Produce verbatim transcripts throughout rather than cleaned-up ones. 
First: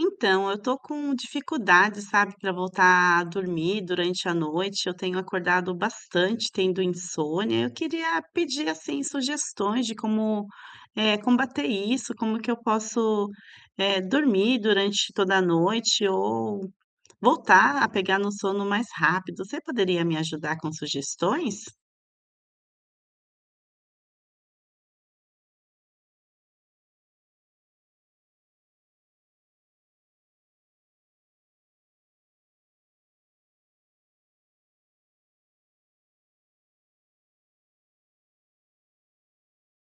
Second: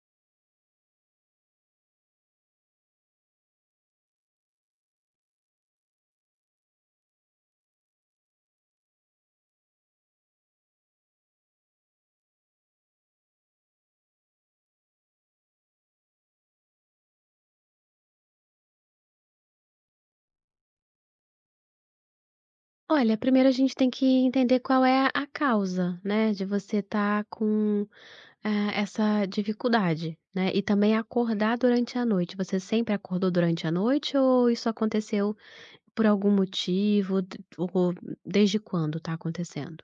Então, eu tô com dificuldade, sabe, para voltar a dormir durante a noite. Eu tenho acordado bastante, tendo insônia. Eu queria pedir assim sugestões de como eh, combater isso, como que eu posso eh, dormir durante toda a noite ou voltar a pegar no sono mais rápido. Você poderia me ajudar com sugestões? Olha, primeiro a gente tem que entender qual é a causa, né, de você estar com, eh, essa dificuldade, né, e também acordar durante a noite. Você sempre acordou durante a noite ou isso aconteceu por algum motivo? D ou desde quando está acontecendo?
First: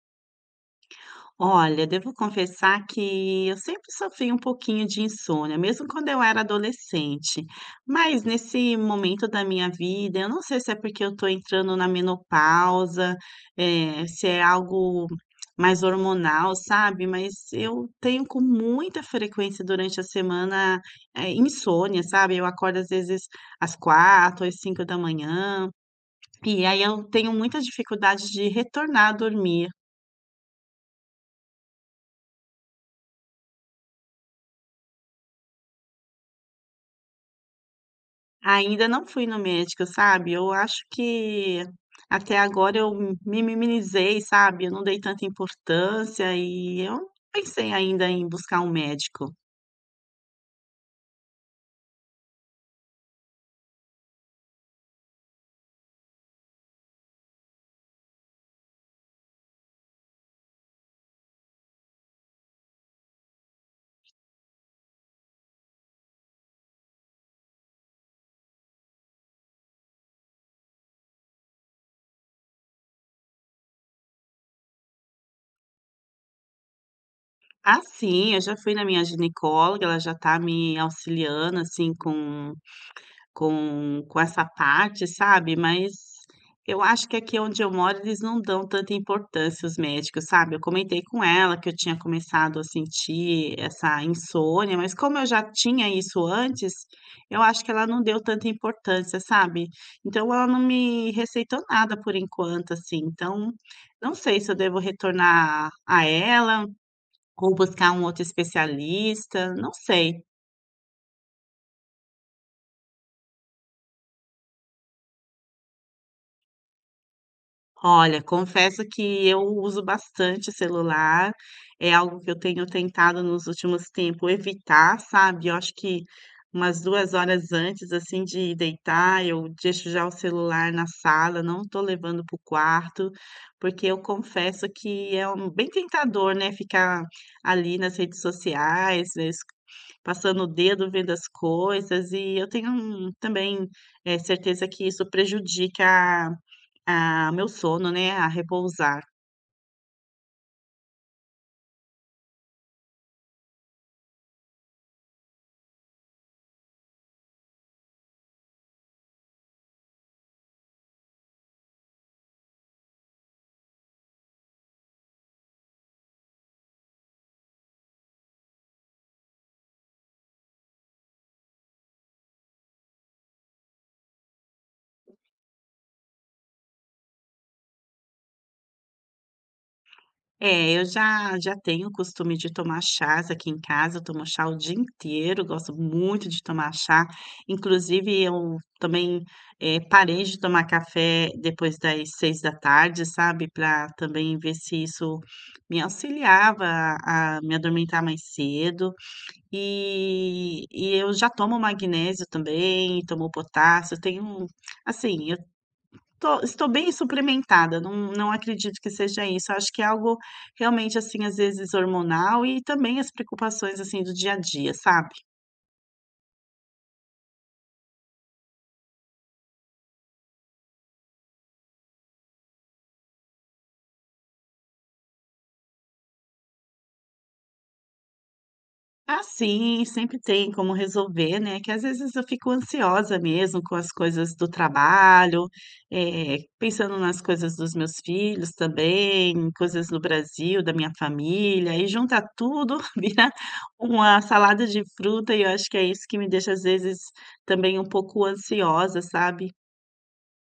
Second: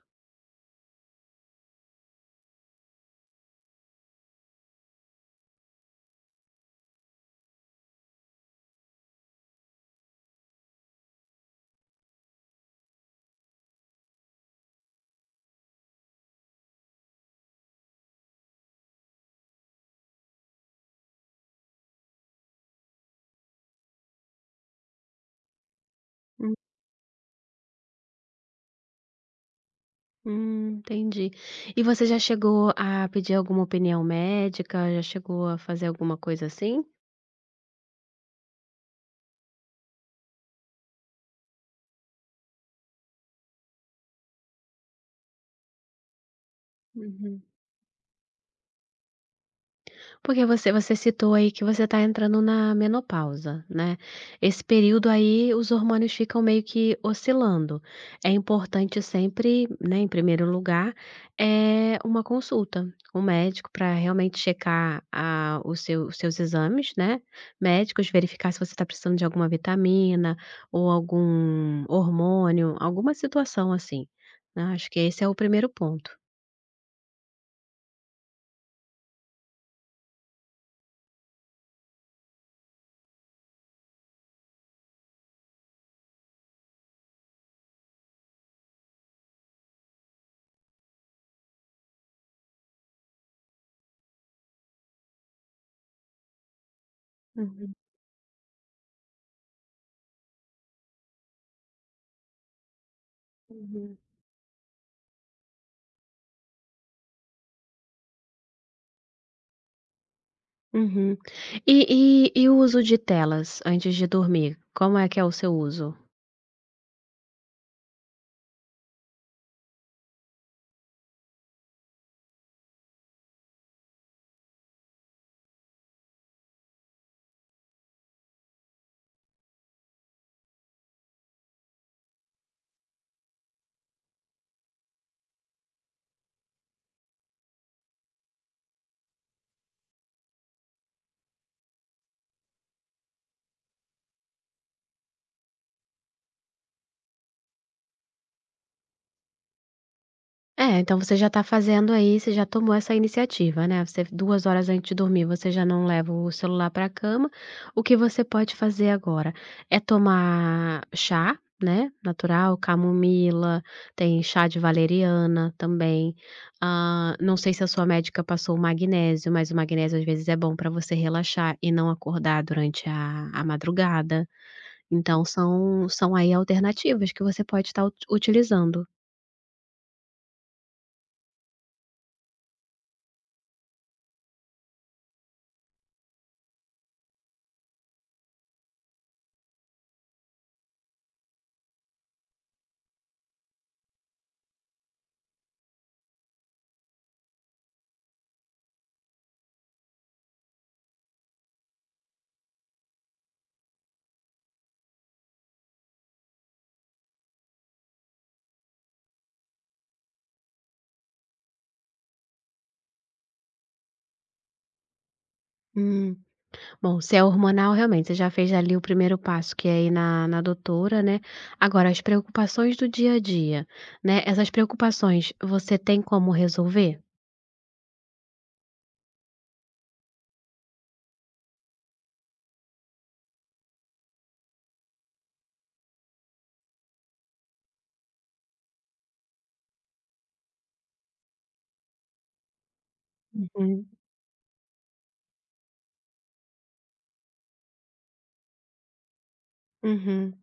Olha, devo confessar que eu sempre sofri um pouquinho de insônia, mesmo quando eu era adolescente. Mas nesse momento da minha vida, eu não sei se é porque eu estou entrando na menopausa, eh, se é algo mais hormonal, sabe? Mas eu tenho com muita frequência durante a semana, eh, insônia, sabe? Eu acordo às vezes às quatro, às cinco da manhã. Hum, E aí eu tenho muita dificuldade de retornar a dormir. hum, entendi. E você já chegou a pedir alguma opinião médica? Já chegou a fazer alguma coisa assim? Ainda não fui no médico, sabe. Eu acho que até agora eu me minimizei, sabe, eu não dei tanta importância e eu não Uhum. pensei ainda em buscar um médico. Porque você você citou aí que você está entrando na menopausa, né. Esse período aí os hormônios ficam meio que oscilando. É importante sempre, né, em primeiro lugar, é uma consulta com o médico para realmente checar a o seu os seus exames, né, médicos, verificar se você está precisando de alguma vitamina ou algum hormônio, alguma situação assim, né. Acho que esse é o primeiro ponto. Ah, sim, eu já fui na minha ginecóloga, ela já tá me auxiliando, assim, com Com com essa parte, sabe, mas eu acho que aqui onde eu moro eles não dão tanta importância os médicos, sabe. Eu comentei com ela que eu tinha começado a sentir essa insônia, mas como eu já tinha isso antes, eu acho que Uhum, ela não deu tanta importância, sabe. Então ela não me receitou nada por enquanto, assim, então uhum. não sei se eu devo retornar a ela ou buscar um outro especialista, não sei. Uhum. E e e o uso de telas antes de dormir, como é que é o seu uso? Olha, confesso que eu uso bastante celular, é algo que eu tenho tentado nos últimos tempos evitar, sabe. Eu acho que umas duas horas antes, assim, de deitar, eu deixo já o celular na sala, não estou levando para o quarto, porque eu confesso que é um bem tentador, né, ficar ali nas redes sociais, né, es passando o dedo, vendo as coisas, e eu tenho um também, eh, certeza que isso prejudica, ah, meu sono, né, a repousar. É, então você já está fazendo aí você já tomou essa iniciativa, né, você duas horas antes de dormir você já não leva o celular pra cama, o que você pode fazer agora é tomar chá, né, natural, camomila, tem chá de valeriana também, hã, não sei se a sua médica passou o magnésio, mas o magnésio às vezes é bom para você relaxar e não acordar durante a a madrugada. Então são são aí alternativas que você pode estar uti utilizando. É, eu já já tenho o costume de tomar chás aqui em casa, eu tomo chá o dia inteiro, gosto muito de tomar chá. Inclusive eu também eh, parei de tomar café depois das seis da tarde, sabe, para também ver se isso me auxiliava a a me adormentar mais cedo. E e eu já tomo magnésio também, tomo potássio, tenho, assim, eu Tô estou bem suplementada, não não acredito que seja isso, acho que é algo realmente, assim, às vezes hormonal e também as preocupações, assim, do dia a dia, sabe. Hum, bom, se é hormonal, realmente, você já fez ali o primeiro passo, que é ir na na doutora, né. Agora as preocupações do dia a dia, né, essas preocupações você tem como resolver? Ah, sim, sempre tem como resolver, né, que às vezes eu fico ansiosa mesmo com as coisas do trabalho, eh, pensando nas coisas dos meus filhos também, coisas no Brasil, da minha família, e junta tudo, vira Uhum. uma salada de fruta e eu acho que é isso que me deixa, às vezes, também um pouco ansiosa, sabe. Uhum.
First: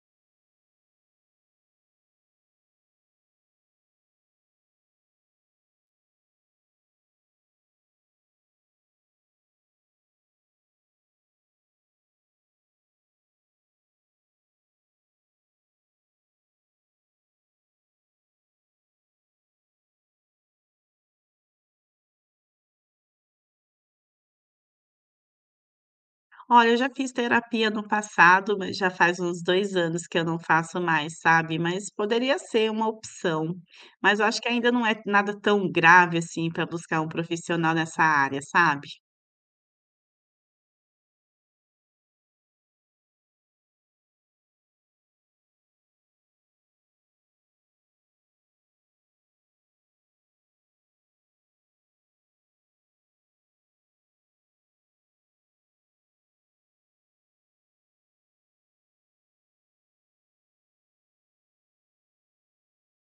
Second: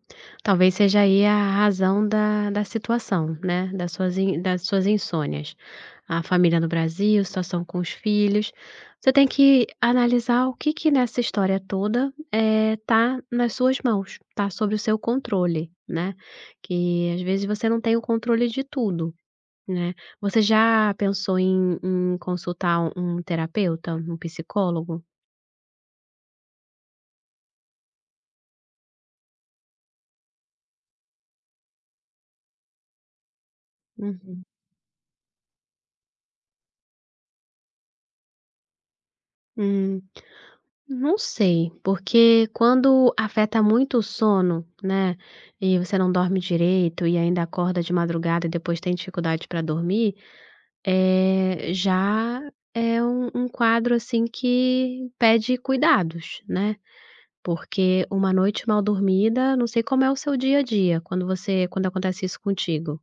Talvez seja aí a razão da da situação, né, das suas in das suas insônias. A família no Brasil, situação com os filhos. Você tem que analisar o que que nessa história toda, eh, tá nas suas mãos, tá sob o seu controle, né, que às vezes você não tem o controle de tudo, né. Você já pensou em em consultar um um terapeuta, um psicólogo? Olha, eu já fiz terapia no passado, mas já faz uns dois anos que eu não faço mais, sabe, mas poderia ser uma opção. Mas eu acho Uhum. que ainda não é nada tão grave, assim, para buscar um profissional nessa área, sabe. Hum. Não sei, porque quando afeta muito o sono, né, e você não dorme direito e ainda acorda de madrugada e depois tem dificuldade para dormir, é já é um um quadro, assim, que pede cuidados, né. Porque uma noite mal dormida não sei como é o seu dia a dia, quando você quando acontece isso contigo.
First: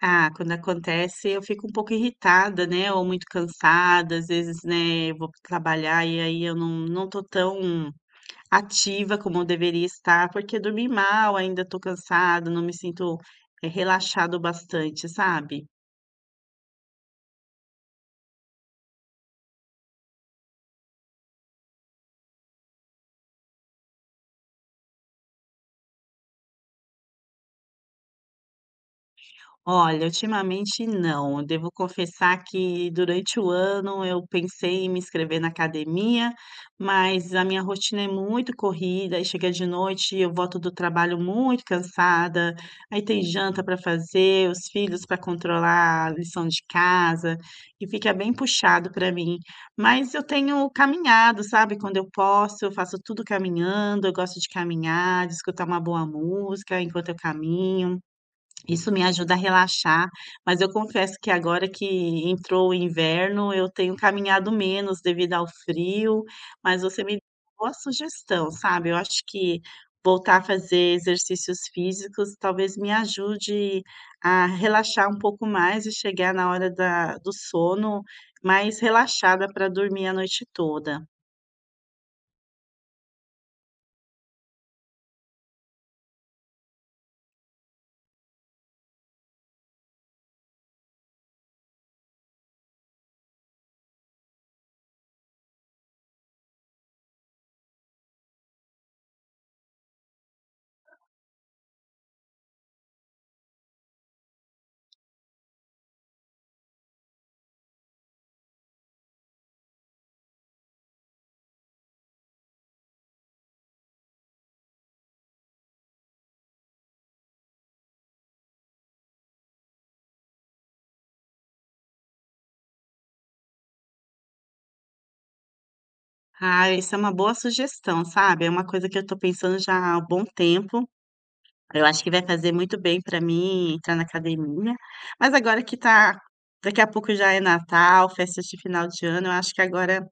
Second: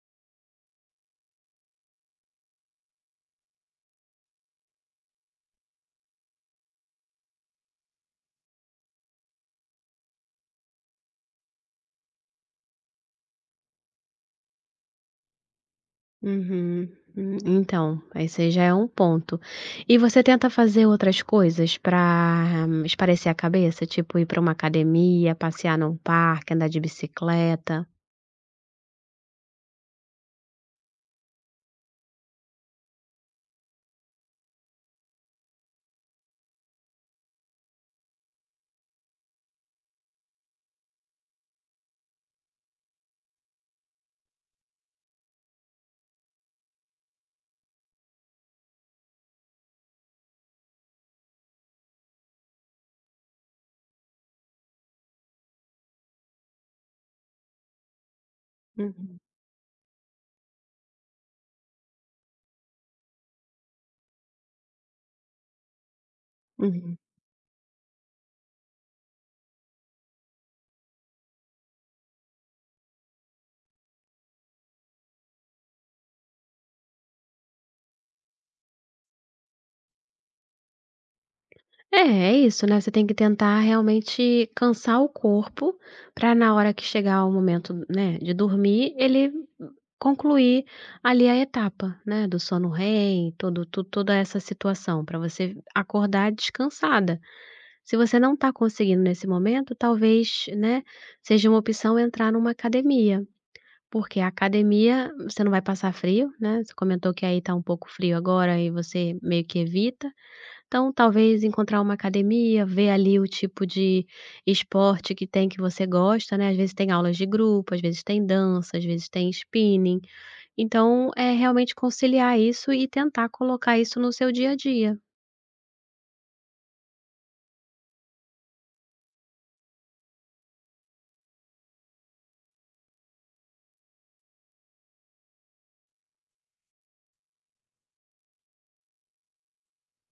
Ah, quando acontece, eu fico um pouco irritada, né, ou muito cansada, às vezes, né, eu vou trabalhar e aí eu não não tô tão ativa como eu deveria estar, porque dormi mal, ainda tô cansada, não me sinto eh, relaxada bastante, sabe. Uhum. Hum, então, esse já é um ponto. E você tenta fazer outras coisas para espairecer a cabeça? Tipo ir para uma academia, passear num parque, andar de bicicleta? Olha, ultimamente não. Eu Devo confessar que durante o ano eu pensei em me inscrever na academia, mas a minha rotina é muito corrida, aí chega de noite, eu volto do trabalho muito cansada, aí tem janta para fazer, os filhos para controlar, a lição de casa, e fica bem puxado para mim. Mas eu tenho caminhado, sabe? Quando eu posso, eu faço tudo caminhando, eu gosto de caminhar, de escutar uma boa música enquanto eu caminho. Isso me Uhum, ajuda a relaxar, mas eu confesso que agora que entrou o inverno, eu tenho caminhado menos devido ao frio, mas uhum. você me deu uma boa sugestão, sabe. Eu acho que voltar a fazer exercícios físicos talvez me ajude a relaxar um pouco mais e chegar na hora da do sono mais relaxada para dormir a noite toda. É, é isso, né, você tem que tentar realmente cansar o corpo para, na hora que chegar o momento, né, de dormir, ele concluir ali a etapa, né, do sono REM, todo to toda essa situação, para você acordar descansada. Se você não está conseguindo nesse momento, talvez, né, seja uma opção entrar numa academia, porque a academia você não vai passar frio, né, você comentou que aí está um pouco frio agora e você meio que evita, então talvez encontrar uma academia, ver ali o tipo de esporte que tem que você gosta, né, às vezes tem aulas de grupo, às vezes tem dança, às vezes tem spinning, então é realmente conciliar isso e tentar colocar isso no seu dia a dia. Ah, isso é uma boa sugestão, sabe. É uma coisa que eu estou pensando já há um bom tempo. Eu acho que vai fazer muito bem para mim entrar na academia, mas agora que tá, daqui a pouco já é Natal, festas de final de ano, eu acho que agora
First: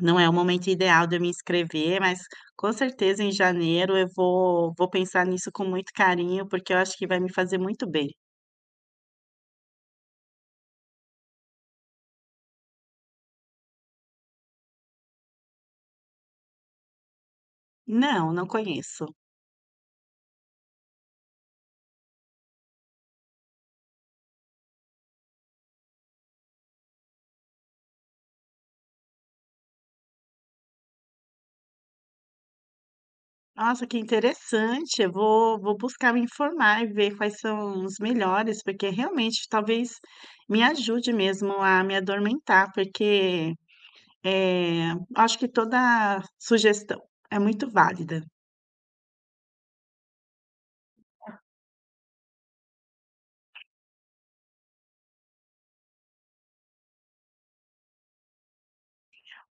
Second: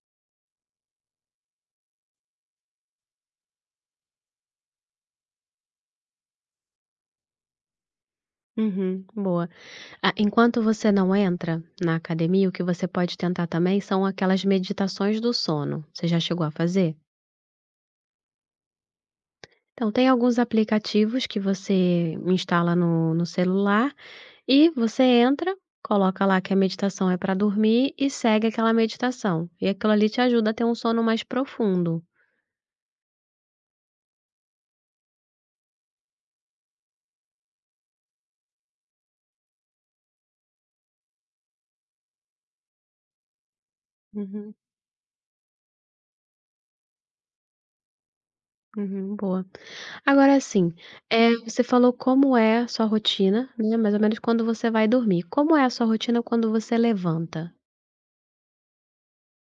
não é o momento ideal de eu me inscrever, mas com certeza em janeiro eu vou vou pensar nisso com muito carinho, porque eu acho que vai me fazer muito bem. Uhum, boa. Ah, enquanto você não entra na academia, o que você pode tentar também são aquelas meditações do sono. Você já chegou a fazer? Não, não conheço. Então, tem alguns aplicativos que você instala no, no celular e você entra, coloca lá que a meditação é para dormir e segue aquela meditação. E aquilo ali te ajuda a ter um sono mais profundo. Nossa, que interessante, eu vou vou buscar me informar e ver quais são os melhores, porque realmente talvez me ajude mesmo a me adormentar, porque Uhum, é, acho que toda sugestão é muito válida. uhum, boa. Agora assim, eh, você falou como é a sua rotina, né? Mais ou menos quando você vai dormir. Como é a sua rotina quando você levanta?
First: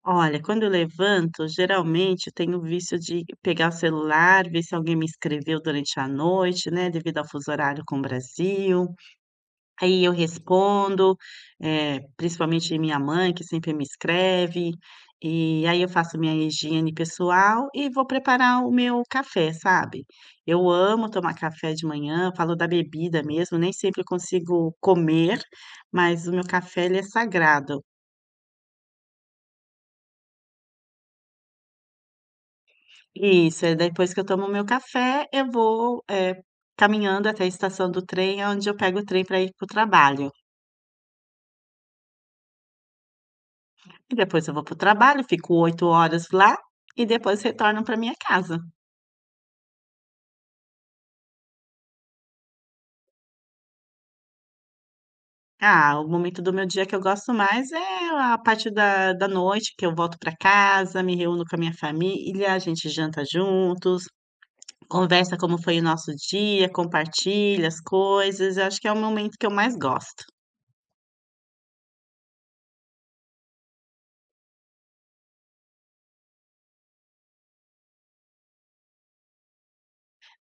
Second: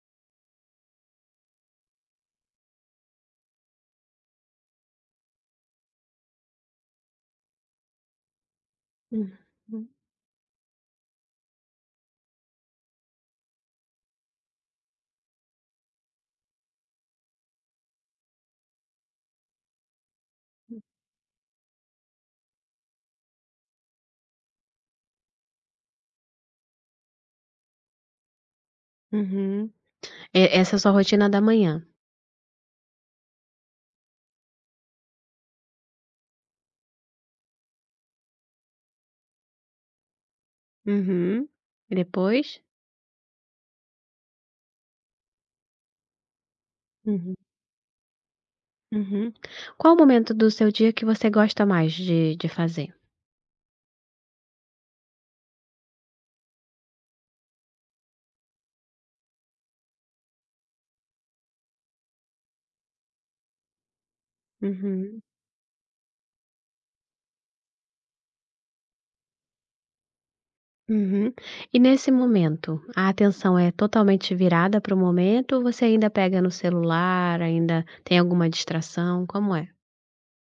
Olha, quando eu levanto, geralmente eu tenho o vício de pegar o celular, ver se alguém me escreveu durante a noite, né, devido ao fuso horário com o Brasil. Uhum. Aí eu respondo eh, principalmente minha mãe, que sempre me escreve, e aí eu faço minha higiene pessoal e vou preparar o meu café, sabe. Eu amo tomar café de manhã, falo da bebida mesmo, nem sempre consigo comer, mas o meu café ele é sagrado. Uhum. E essa é a sua rotina da manhã? Isso, é depois que eu tomo o meu café, eu vou, eh, caminhando até a estação do trem, aonde eu pego o trem para ir para o trabalho. Uhum. E depois? E depois eu vou para o trabalho, fico oito horas lá e Uhum, depois retorno para minha casa. uhum. Qual o momento do seu dia que você gosta mais de de fazer? Ah, o momento do meu dia que eu gosto mais é a parte da da noite, que eu volto para casa, me reúno com a minha família, a gente janta juntos, Uhum, conversa como foi o nosso dia, compartilha as coisas. Eu acho que é o momento que eu mais gosto. uhum. E nesse momento, a atenção é totalmente virada para o momento ou você ainda pega no celular, ainda tem alguma distração, como é?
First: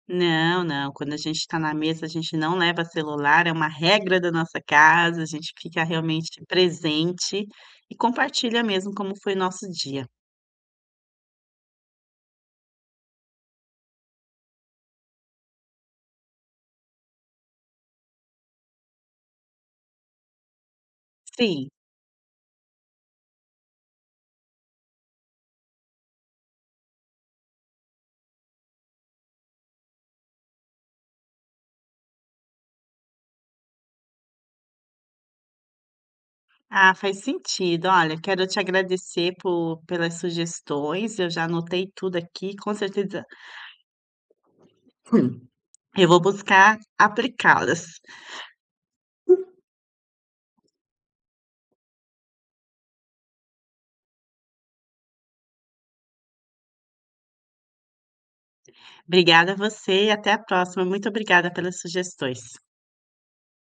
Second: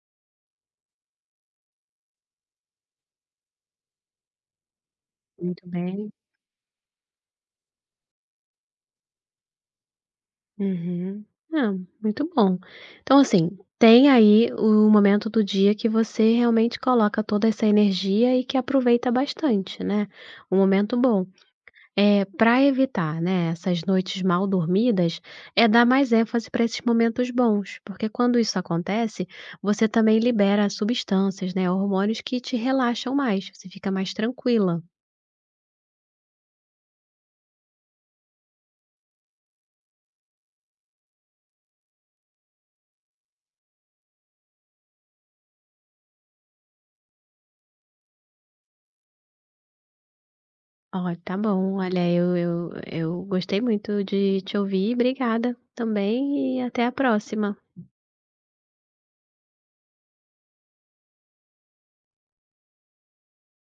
Não, não, quando a gente está na mesa, a gente não leva celular, é uma regra da nossa casa, a gente Muito fica bem. realmente presente e compartilha mesmo como foi o nosso dia. Uhum. Ah, muito bom. Então, assim, tem aí o momento do dia que você realmente coloca toda essa energia e que aproveita bastante, né? Um momento bom. Sim. É, para evitar, né, essas noites mal dormidas, é dar mais ênfase para esses momentos bons, porque quando isso acontece, você também libera substâncias, né, hormônios que te relaxam mais, você fica mais tranquila. Ah, faz sentido. Olha, quero te agradecer por pelas sugestões. Eu já anotei tudo aqui, com certeza, hum, eu vou buscar aplicá-las. Ó, tá bom. Olha, eu eu eu gostei muito de te ouvir. Obrigada também e até a próxima. Obrigada a você e até a próxima. Muito obrigada pelas sugestões.